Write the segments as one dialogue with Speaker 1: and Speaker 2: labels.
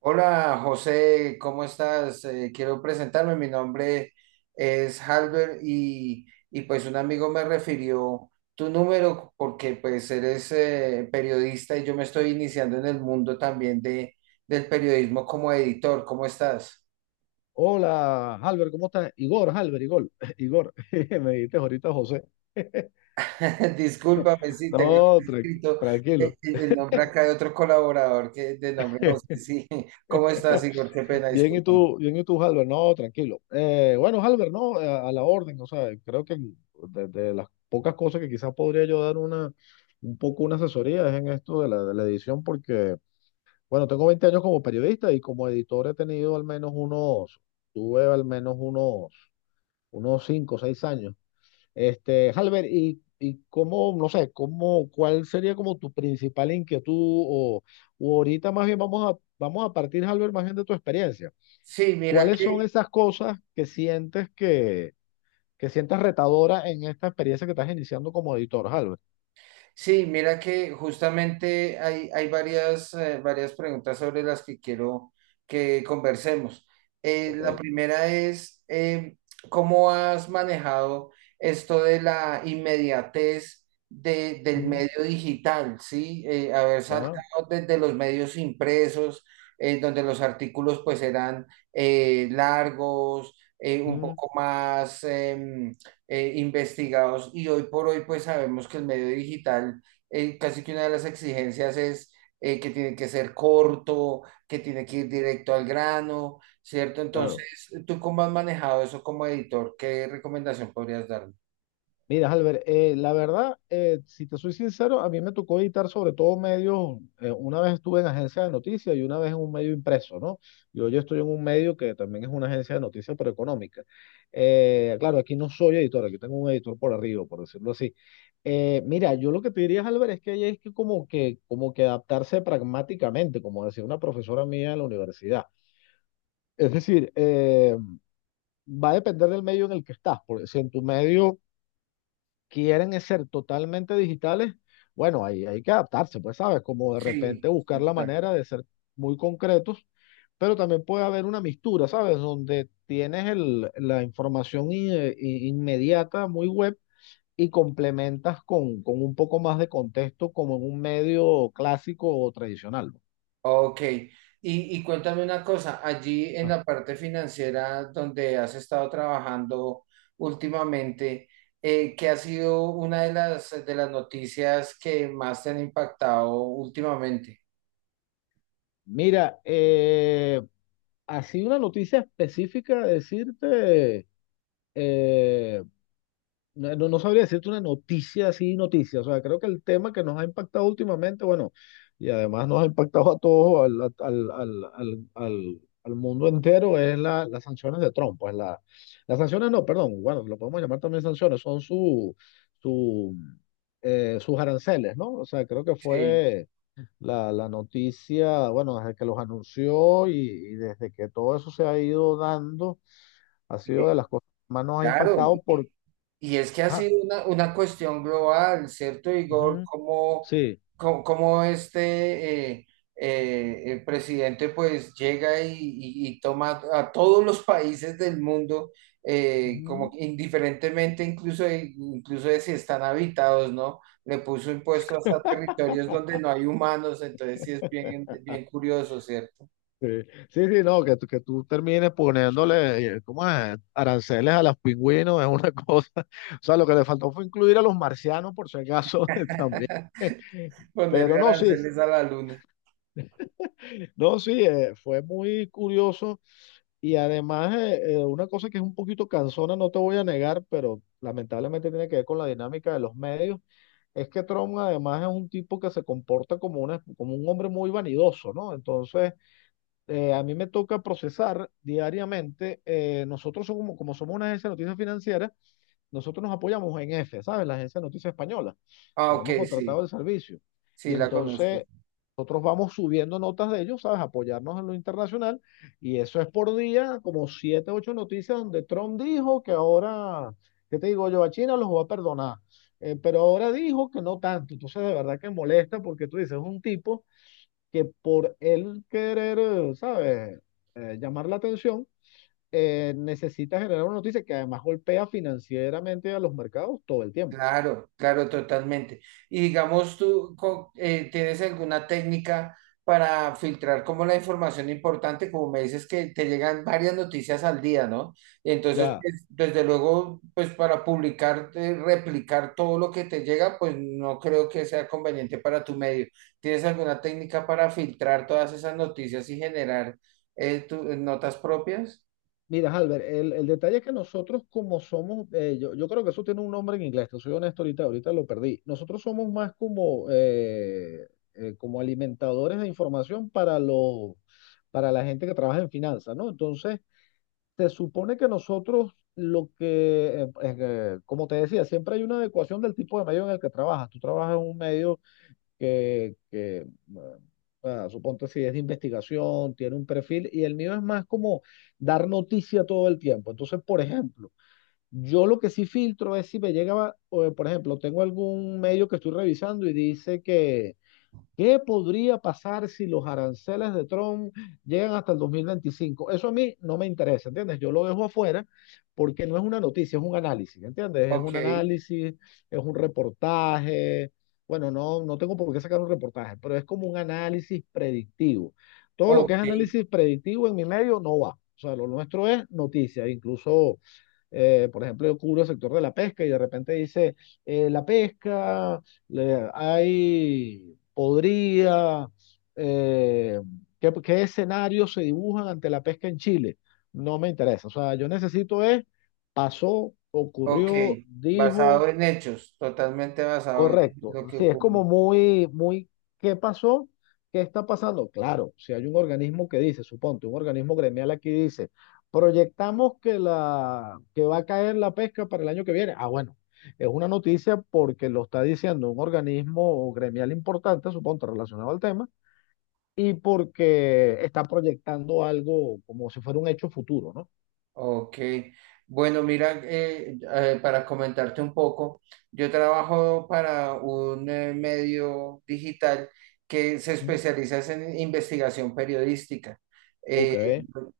Speaker 1: Hola José, ¿cómo estás? Quiero presentarme, mi nombre es Halber y pues un amigo me refirió tu número porque pues eres periodista y yo me estoy iniciando en el mundo también del periodismo como editor, ¿cómo estás?
Speaker 2: Hola, Albert, ¿cómo estás? Igor, Albert, Igor, Igor, me dijiste ahorita José.
Speaker 1: Discúlpame si tengo aquí
Speaker 2: No,
Speaker 1: escrito
Speaker 2: tranquilo.
Speaker 1: el nombre acá de otro colaborador que de nombre José, sí, ¿cómo estás, Igor? Qué pena, discúlpame.
Speaker 2: Bien, y tú, Albert? No, tranquilo. Bueno, Albert, no, a la orden. O sea, creo que de las pocas cosas que quizás podría yo dar un poco una asesoría es en esto de de la edición, porque, bueno, tengo 20 años como periodista y como editor he tenido al menos unos, unos 5, o seis años. Este, Halber, y cómo, no sé, cómo, ¿cuál sería como tu principal inquietud? O o ahorita más bien vamos a partir, Halber, más bien de tu experiencia.
Speaker 1: Sí, mira
Speaker 2: ¿Cuáles son
Speaker 1: que
Speaker 2: esas cosas que que, sientes retadora en esta experiencia que estás iniciando como editor, Halber?
Speaker 1: Sí, mira que justamente hay varias, varias preguntas sobre las que quiero que conversemos. Eh, la
Speaker 2: Ok.
Speaker 1: primera es, eh, ¿cómo has manejado esto de la inmediatez del
Speaker 2: Mm,
Speaker 1: medio digital? ¿Sí? Haber
Speaker 2: ya,
Speaker 1: saltado desde los medios impresos, donde los artículos pues eran largos, un
Speaker 2: mm,
Speaker 1: poco más investigados, y hoy por hoy pues sabemos que el medio digital, casi que una de las exigencias es que tiene que ser corto, que tiene que ir directo al grano, ¿cierto?
Speaker 2: claro.
Speaker 1: Entonces, ¿tú cómo has manejado eso como editor? ¿Qué recomendación podrías darme?
Speaker 2: Mira, Albert, la verdad, si te soy sincero, a mí me tocó editar sobre todo medios. Una vez estuve en agencia de noticias y una vez en un medio impreso, ¿no? Yo estoy en un medio que también es una agencia de noticias, pero económica. Claro, aquí no soy editor, aquí tengo un editor por arriba, por decirlo así. Mira, yo lo que te diría, Albert, es que hay es que como que, como que adaptarse pragmáticamente, como decía una profesora mía en la universidad. Es decir, va a depender del medio en el que estás, porque si en tu medio quieren ser totalmente digitales, bueno, ahí hay que adaptarse, pues, ¿sabes? Como de
Speaker 1: Sí,
Speaker 2: repente buscar
Speaker 1: sí,
Speaker 2: la
Speaker 1: claro.
Speaker 2: manera de ser muy concretos, pero también puede haber una mistura, ¿sabes? Donde tienes la información inmediata, muy web, y complementas con un poco más de contexto como en un medio clásico o tradicional.
Speaker 1: Ok, y, y cuéntame una cosa, allí en
Speaker 2: Ah.
Speaker 1: la parte financiera donde has estado trabajando últimamente, ¿qué ha sido una de de las noticias que más te han impactado últimamente?
Speaker 2: Mira, así una noticia específica, decirte, eh, no sabría decirte una noticia así, noticia. O sea, creo que el tema que nos ha impactado últimamente, bueno, y además nos ha impactado a todos, al mundo entero, es las sanciones de Trump. Pues las sanciones no, perdón, bueno, lo podemos llamar también sanciones, son su, sus aranceles, ¿no? O sea, creo que
Speaker 1: Sí,
Speaker 2: fue la noticia, bueno, desde que los anunció y desde que todo eso se ha ido dando, ha sido
Speaker 1: y-
Speaker 2: de las cosas que más nos ha
Speaker 1: claro.
Speaker 2: impactado por…
Speaker 1: Y es que ha
Speaker 2: Ajá,
Speaker 1: sido una cuestión global, ¿cierto, Igor?
Speaker 2: ujú. Sí.
Speaker 1: ¿Cómo este el presidente pues llega y toma a todos los países del mundo, como
Speaker 2: Ujú.
Speaker 1: que indiferentemente incluso de si están habitados, ¿no? Le puso impuesto hasta territorios donde no hay humanos, entonces sí es bien, bien curioso, ¿cierto?
Speaker 2: Sí, sí, sí, no, que tú termines poniéndole, ¿cómo es? Aranceles a los pingüinos es una cosa. O sea, lo que le faltó fue incluir a los marcianos, por si acaso, también. Pero
Speaker 1: Ponerle
Speaker 2: no, sí,
Speaker 1: aranceles a la luna.
Speaker 2: no, sí, fue muy curioso. Y además, una cosa que es un poquito cansona, no te voy a negar, pero lamentablemente tiene que ver con la dinámica de los medios, es que Trump además es un tipo que se comporta como, como un hombre muy vanidoso, ¿no? Entonces a mí me toca procesar diariamente. Nosotros somos, como, como somos una agencia de noticias financieras, nosotros nos apoyamos en EFE, ¿sabes? La agencia de noticias española.
Speaker 1: Ah, ok,
Speaker 2: Tenemos
Speaker 1: sí,
Speaker 2: contratado el servicio.
Speaker 1: sí
Speaker 2: Y
Speaker 1: la conozco.
Speaker 2: entonces nosotros vamos subiendo notas de ellos, ¿sabes? Apoyarnos en lo internacional. Y eso es por día, como siete, ocho noticias donde Trump dijo que ahora, ¿qué te digo yo? A China los va a perdonar. Pero ahora dijo que no tanto. Entonces, de verdad que molesta porque tú dices, es un tipo que por él querer, ¿sabes?, llamar la atención, necesita generar una noticia que además golpea financieramente a los mercados todo el tiempo, pues.
Speaker 1: Claro, claro, totalmente. Y digamos, ¿tienes alguna técnica para filtrar como la información importante? Como me dices que te llegan varias noticias al día, ¿no? Entonces,
Speaker 2: Ya,
Speaker 1: pues, desde luego, pues para publicar, replicar todo lo que te llega, pues no creo que sea conveniente para tu medio. ¿Tienes alguna técnica para filtrar todas esas noticias y generar notas propias?
Speaker 2: mira, Albert, el detalle es que nosotros como somos, yo creo que eso tiene un nombre en inglés, te soy honesto, ahorita lo perdí. Nosotros somos más como, como alimentadores de información para para la gente que trabaja en finanzas, ¿no? Entonces, se supone que nosotros lo que, como te decía, siempre hay una adecuación del tipo de medio en el que trabajas. Tú trabajas en un medio que, que, eh, suponte si es de investigación, tiene un perfil, y el mío es más como dar noticia todo el tiempo. Entonces, por ejemplo, yo lo que sí filtro es si me llega, por ejemplo, tengo algún medio que estoy revisando y dice que ¿qué podría pasar si los aranceles de Trump llegan hasta el 2025? Eso a mí no me interesa, ¿entiendes? Yo lo dejo afuera porque no es una noticia, es un análisis, ¿entiendes? Es
Speaker 1: Ok,
Speaker 2: un análisis, es un reportaje. Bueno, no, no tengo por qué sacar un reportaje, pero es como un análisis predictivo. Todo lo que es
Speaker 1: ok.
Speaker 2: análisis predictivo en mi medio no va. O sea, lo nuestro es noticia, incluso por ejemplo, yo cubro el sector de la pesca y de repente dice, la pesca, le- hay, podría, eh, ¿qué, qué escenarios se dibujan ante la pesca en Chile? No me interesa, o sea, yo necesito es, pasó,
Speaker 1: Ok,
Speaker 2: ocurrió,
Speaker 1: basado
Speaker 2: dijo.
Speaker 1: en hechos, totalmente basado en
Speaker 2: Correcto.
Speaker 1: lo que
Speaker 2: Sí, es
Speaker 1: ocurre.
Speaker 2: como muy, muy, ¿qué pasó? ¿Qué está pasando? Claro, si hay un organismo que dice, suponte, un organismo gremial aquí dice, proyectamos que que va a caer la pesca para el año que viene. Ah, bueno, es una noticia porque lo está diciendo un organismo gremial importante, suponte, relacionado al tema, y porque está proyectando algo como si fuera un hecho futuro, ¿no?
Speaker 1: Ok, bueno, mira, para comentarte un poco, yo trabajo para un medio digital que se
Speaker 2: Ujú.
Speaker 1: especializa es en investigación periodística.
Speaker 2: Ok.
Speaker 1: Eh,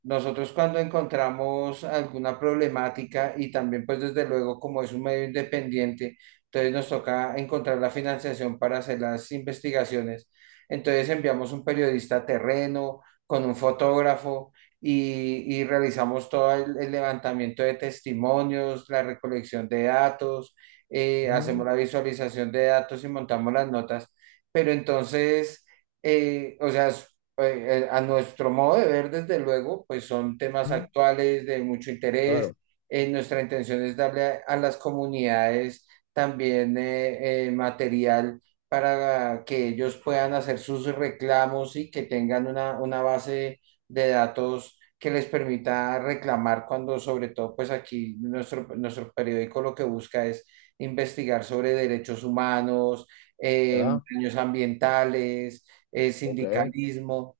Speaker 1: nosotros cuando encontramos alguna problemática, y también pues desde luego como es un medio independiente, entonces nos toca encontrar la financiación para hacer las investigaciones. Entonces enviamos un periodista a terreno con un fotógrafo y realizamos todo el levantamiento de testimonios, la recolección de datos,
Speaker 2: Ujú.
Speaker 1: hacemos la visualización de datos y montamos las notas. Pero entonces, o sea, a nuestro modo de ver, desde luego, pues son temas
Speaker 2: Ujú.
Speaker 1: actuales de mucho interés.
Speaker 2: Claro,
Speaker 1: Nuestra intención es darle a las comunidades también material para que ellos puedan hacer sus reclamos y que tengan una base de datos que les permita reclamar, cuando sobre todo pues aquí nuestro, nuestro periódico lo que busca es investigar sobre derechos humanos,
Speaker 2: ya,
Speaker 1: daños ambientales,
Speaker 2: ok.
Speaker 1: sindicalismo.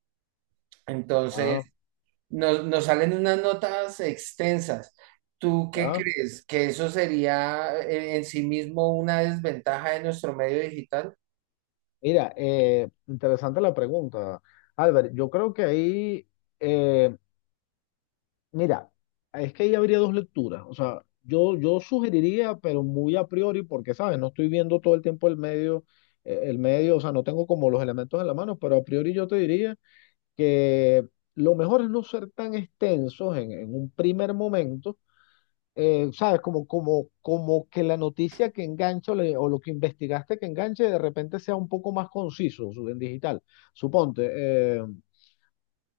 Speaker 1: Entonces,
Speaker 2: Ah,
Speaker 1: nos salen unas notas extensas. ¿Tú qué
Speaker 2: ya.
Speaker 1: crees? ¿Que eso sería en sí mismo una desventaja de nuestro medio digital?
Speaker 2: Mira, interesante la pregunta, Albert. Yo creo que ahí, eh, mira, es que ahí habría dos lecturas. O sea, yo sugeriría, pero muy a priori, porque, ¿sabes? No estoy viendo todo el tiempo el medio, o sea, no tengo como los elementos en la mano, pero a priori yo te diría que lo mejor es no ser tan extensos en un primer momento, ¿sabes? Como que la noticia que engancho o lo que investigaste que enganche de repente sea un poco más conciso en digital. Suponte, eh,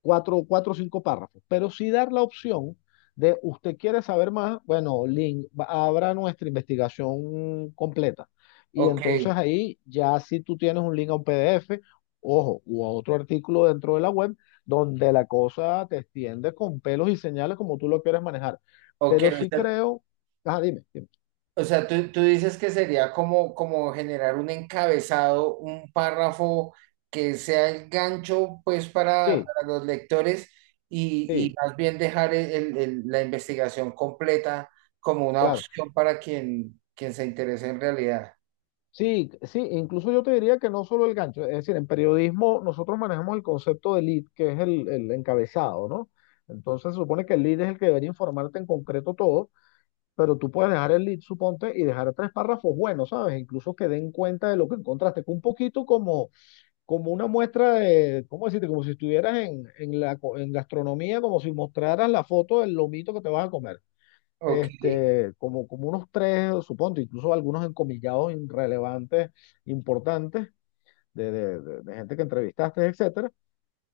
Speaker 2: cuatro o cinco párrafos, pero sí dar la opción de usted quiere saber más, bueno, link, abra nuestra investigación completa. Y
Speaker 1: Ok,
Speaker 2: entonces ahí ya si tú tienes un link a un PDF, ojo, u a otro artículo dentro de la web, donde la cosa te extiende con pelos y señales como tú lo quieres manejar.
Speaker 1: ok,
Speaker 2: Pero
Speaker 1: o
Speaker 2: sí
Speaker 1: sea,
Speaker 2: creo, ajá, dime, dime.
Speaker 1: O sea, tú dices que sería como, como generar un encabezado, un párrafo que sea el gancho, pues,
Speaker 2: Sí,
Speaker 1: para los lectores, y
Speaker 2: sí,
Speaker 1: más bien dejar la investigación completa como una
Speaker 2: claro.
Speaker 1: opción para quien, quien se interese en realidad.
Speaker 2: Sí, sí, incluso yo te diría que no solo el gancho, es decir, en periodismo nosotros manejamos el concepto de lead, que es el encabezado, ¿no? Entonces se supone que el lead es el que debería informarte en concreto todo, pero tú puedes dejar el lead, suponte, y dejar tres párrafos buenos, ¿sabes? Incluso que den cuenta de lo que encontraste, que un poquito como, como una muestra de, ¿cómo decirte? Como si estuvieras en gastronomía, como si mostraras la foto del lomito que te vas a comer.
Speaker 1: Ok.
Speaker 2: Este, como, como unos tres, supongo, incluso algunos encomillados irrelevantes, importantes, de gente que entrevistaste, etcétera.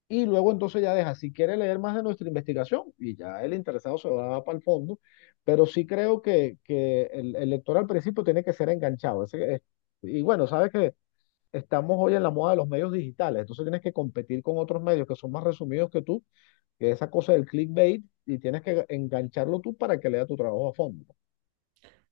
Speaker 2: Y luego entonces ya deja, si quiere leer más de nuestra investigación, y ya el interesado se va para el fondo, pero sí creo que el lector al principio tiene que ser enganchado. Ese es… y bueno, sabes que estamos hoy en la moda de los medios digitales, entonces tienes que competir con otros medios que son más resumidos que tú, que esa cosa del clickbait, y tienes que engancharlo tú para que lea tu trabajo a fondo.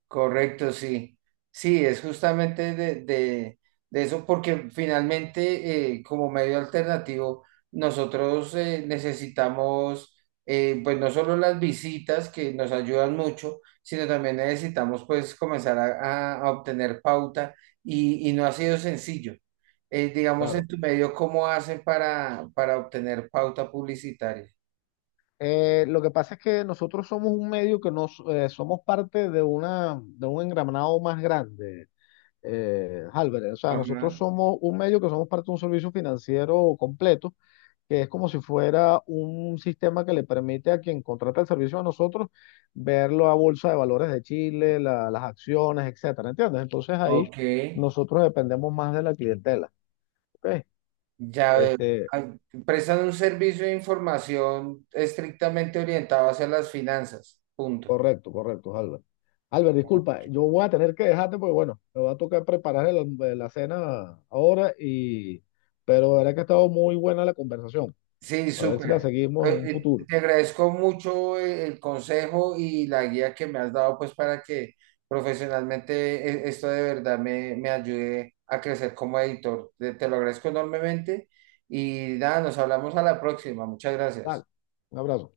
Speaker 1: Correcto, sí. Sí, es justamente de eso, porque finalmente como medio alternativo, nosotros necesitamos pues no solo las visitas que nos ayudan mucho, sino también necesitamos pues comenzar a obtener pauta, y no ha sido sencillo. Digamos en
Speaker 2: Claro.
Speaker 1: tu medio, ¿cómo hacen para obtener pauta publicitaria?
Speaker 2: Lo que pasa es que nosotros somos un medio que nos somos parte de una de un engranado más grande, Álvarez. O sea, nosotros
Speaker 1: Ajá.
Speaker 2: somos un medio que somos parte de un servicio financiero completo, que es como si fuera un sistema que le permite a quien contrata el servicio a nosotros ver la bolsa de valores de Chile, las acciones, etcétera, ¿entiendes? Entonces ahí
Speaker 1: Ok.
Speaker 2: nosotros dependemos más de la clientela, ¿ok?
Speaker 1: Ya veo.
Speaker 2: Este,
Speaker 1: Ah, prestan un servicio de información estrictamente orientado hacia las finanzas. Punto.
Speaker 2: correcto, correcto, Albert. Albert, disculpa, yo voy a tener que dejarte porque, bueno, me va a tocar preparar la cena ahora, y pero la verdad que ha estado muy buena la conversación.
Speaker 1: Sí,
Speaker 2: A ver si la
Speaker 1: súper.
Speaker 2: seguimos en un futuro.
Speaker 1: Te agradezco mucho el consejo y la guía que me has dado, pues para que profesionalmente esto de verdad me ayude a crecer como editor. Te te lo agradezco enormemente y nada, nos hablamos a la próxima. Muchas
Speaker 2: Dale,
Speaker 1: gracias.
Speaker 2: un abrazo.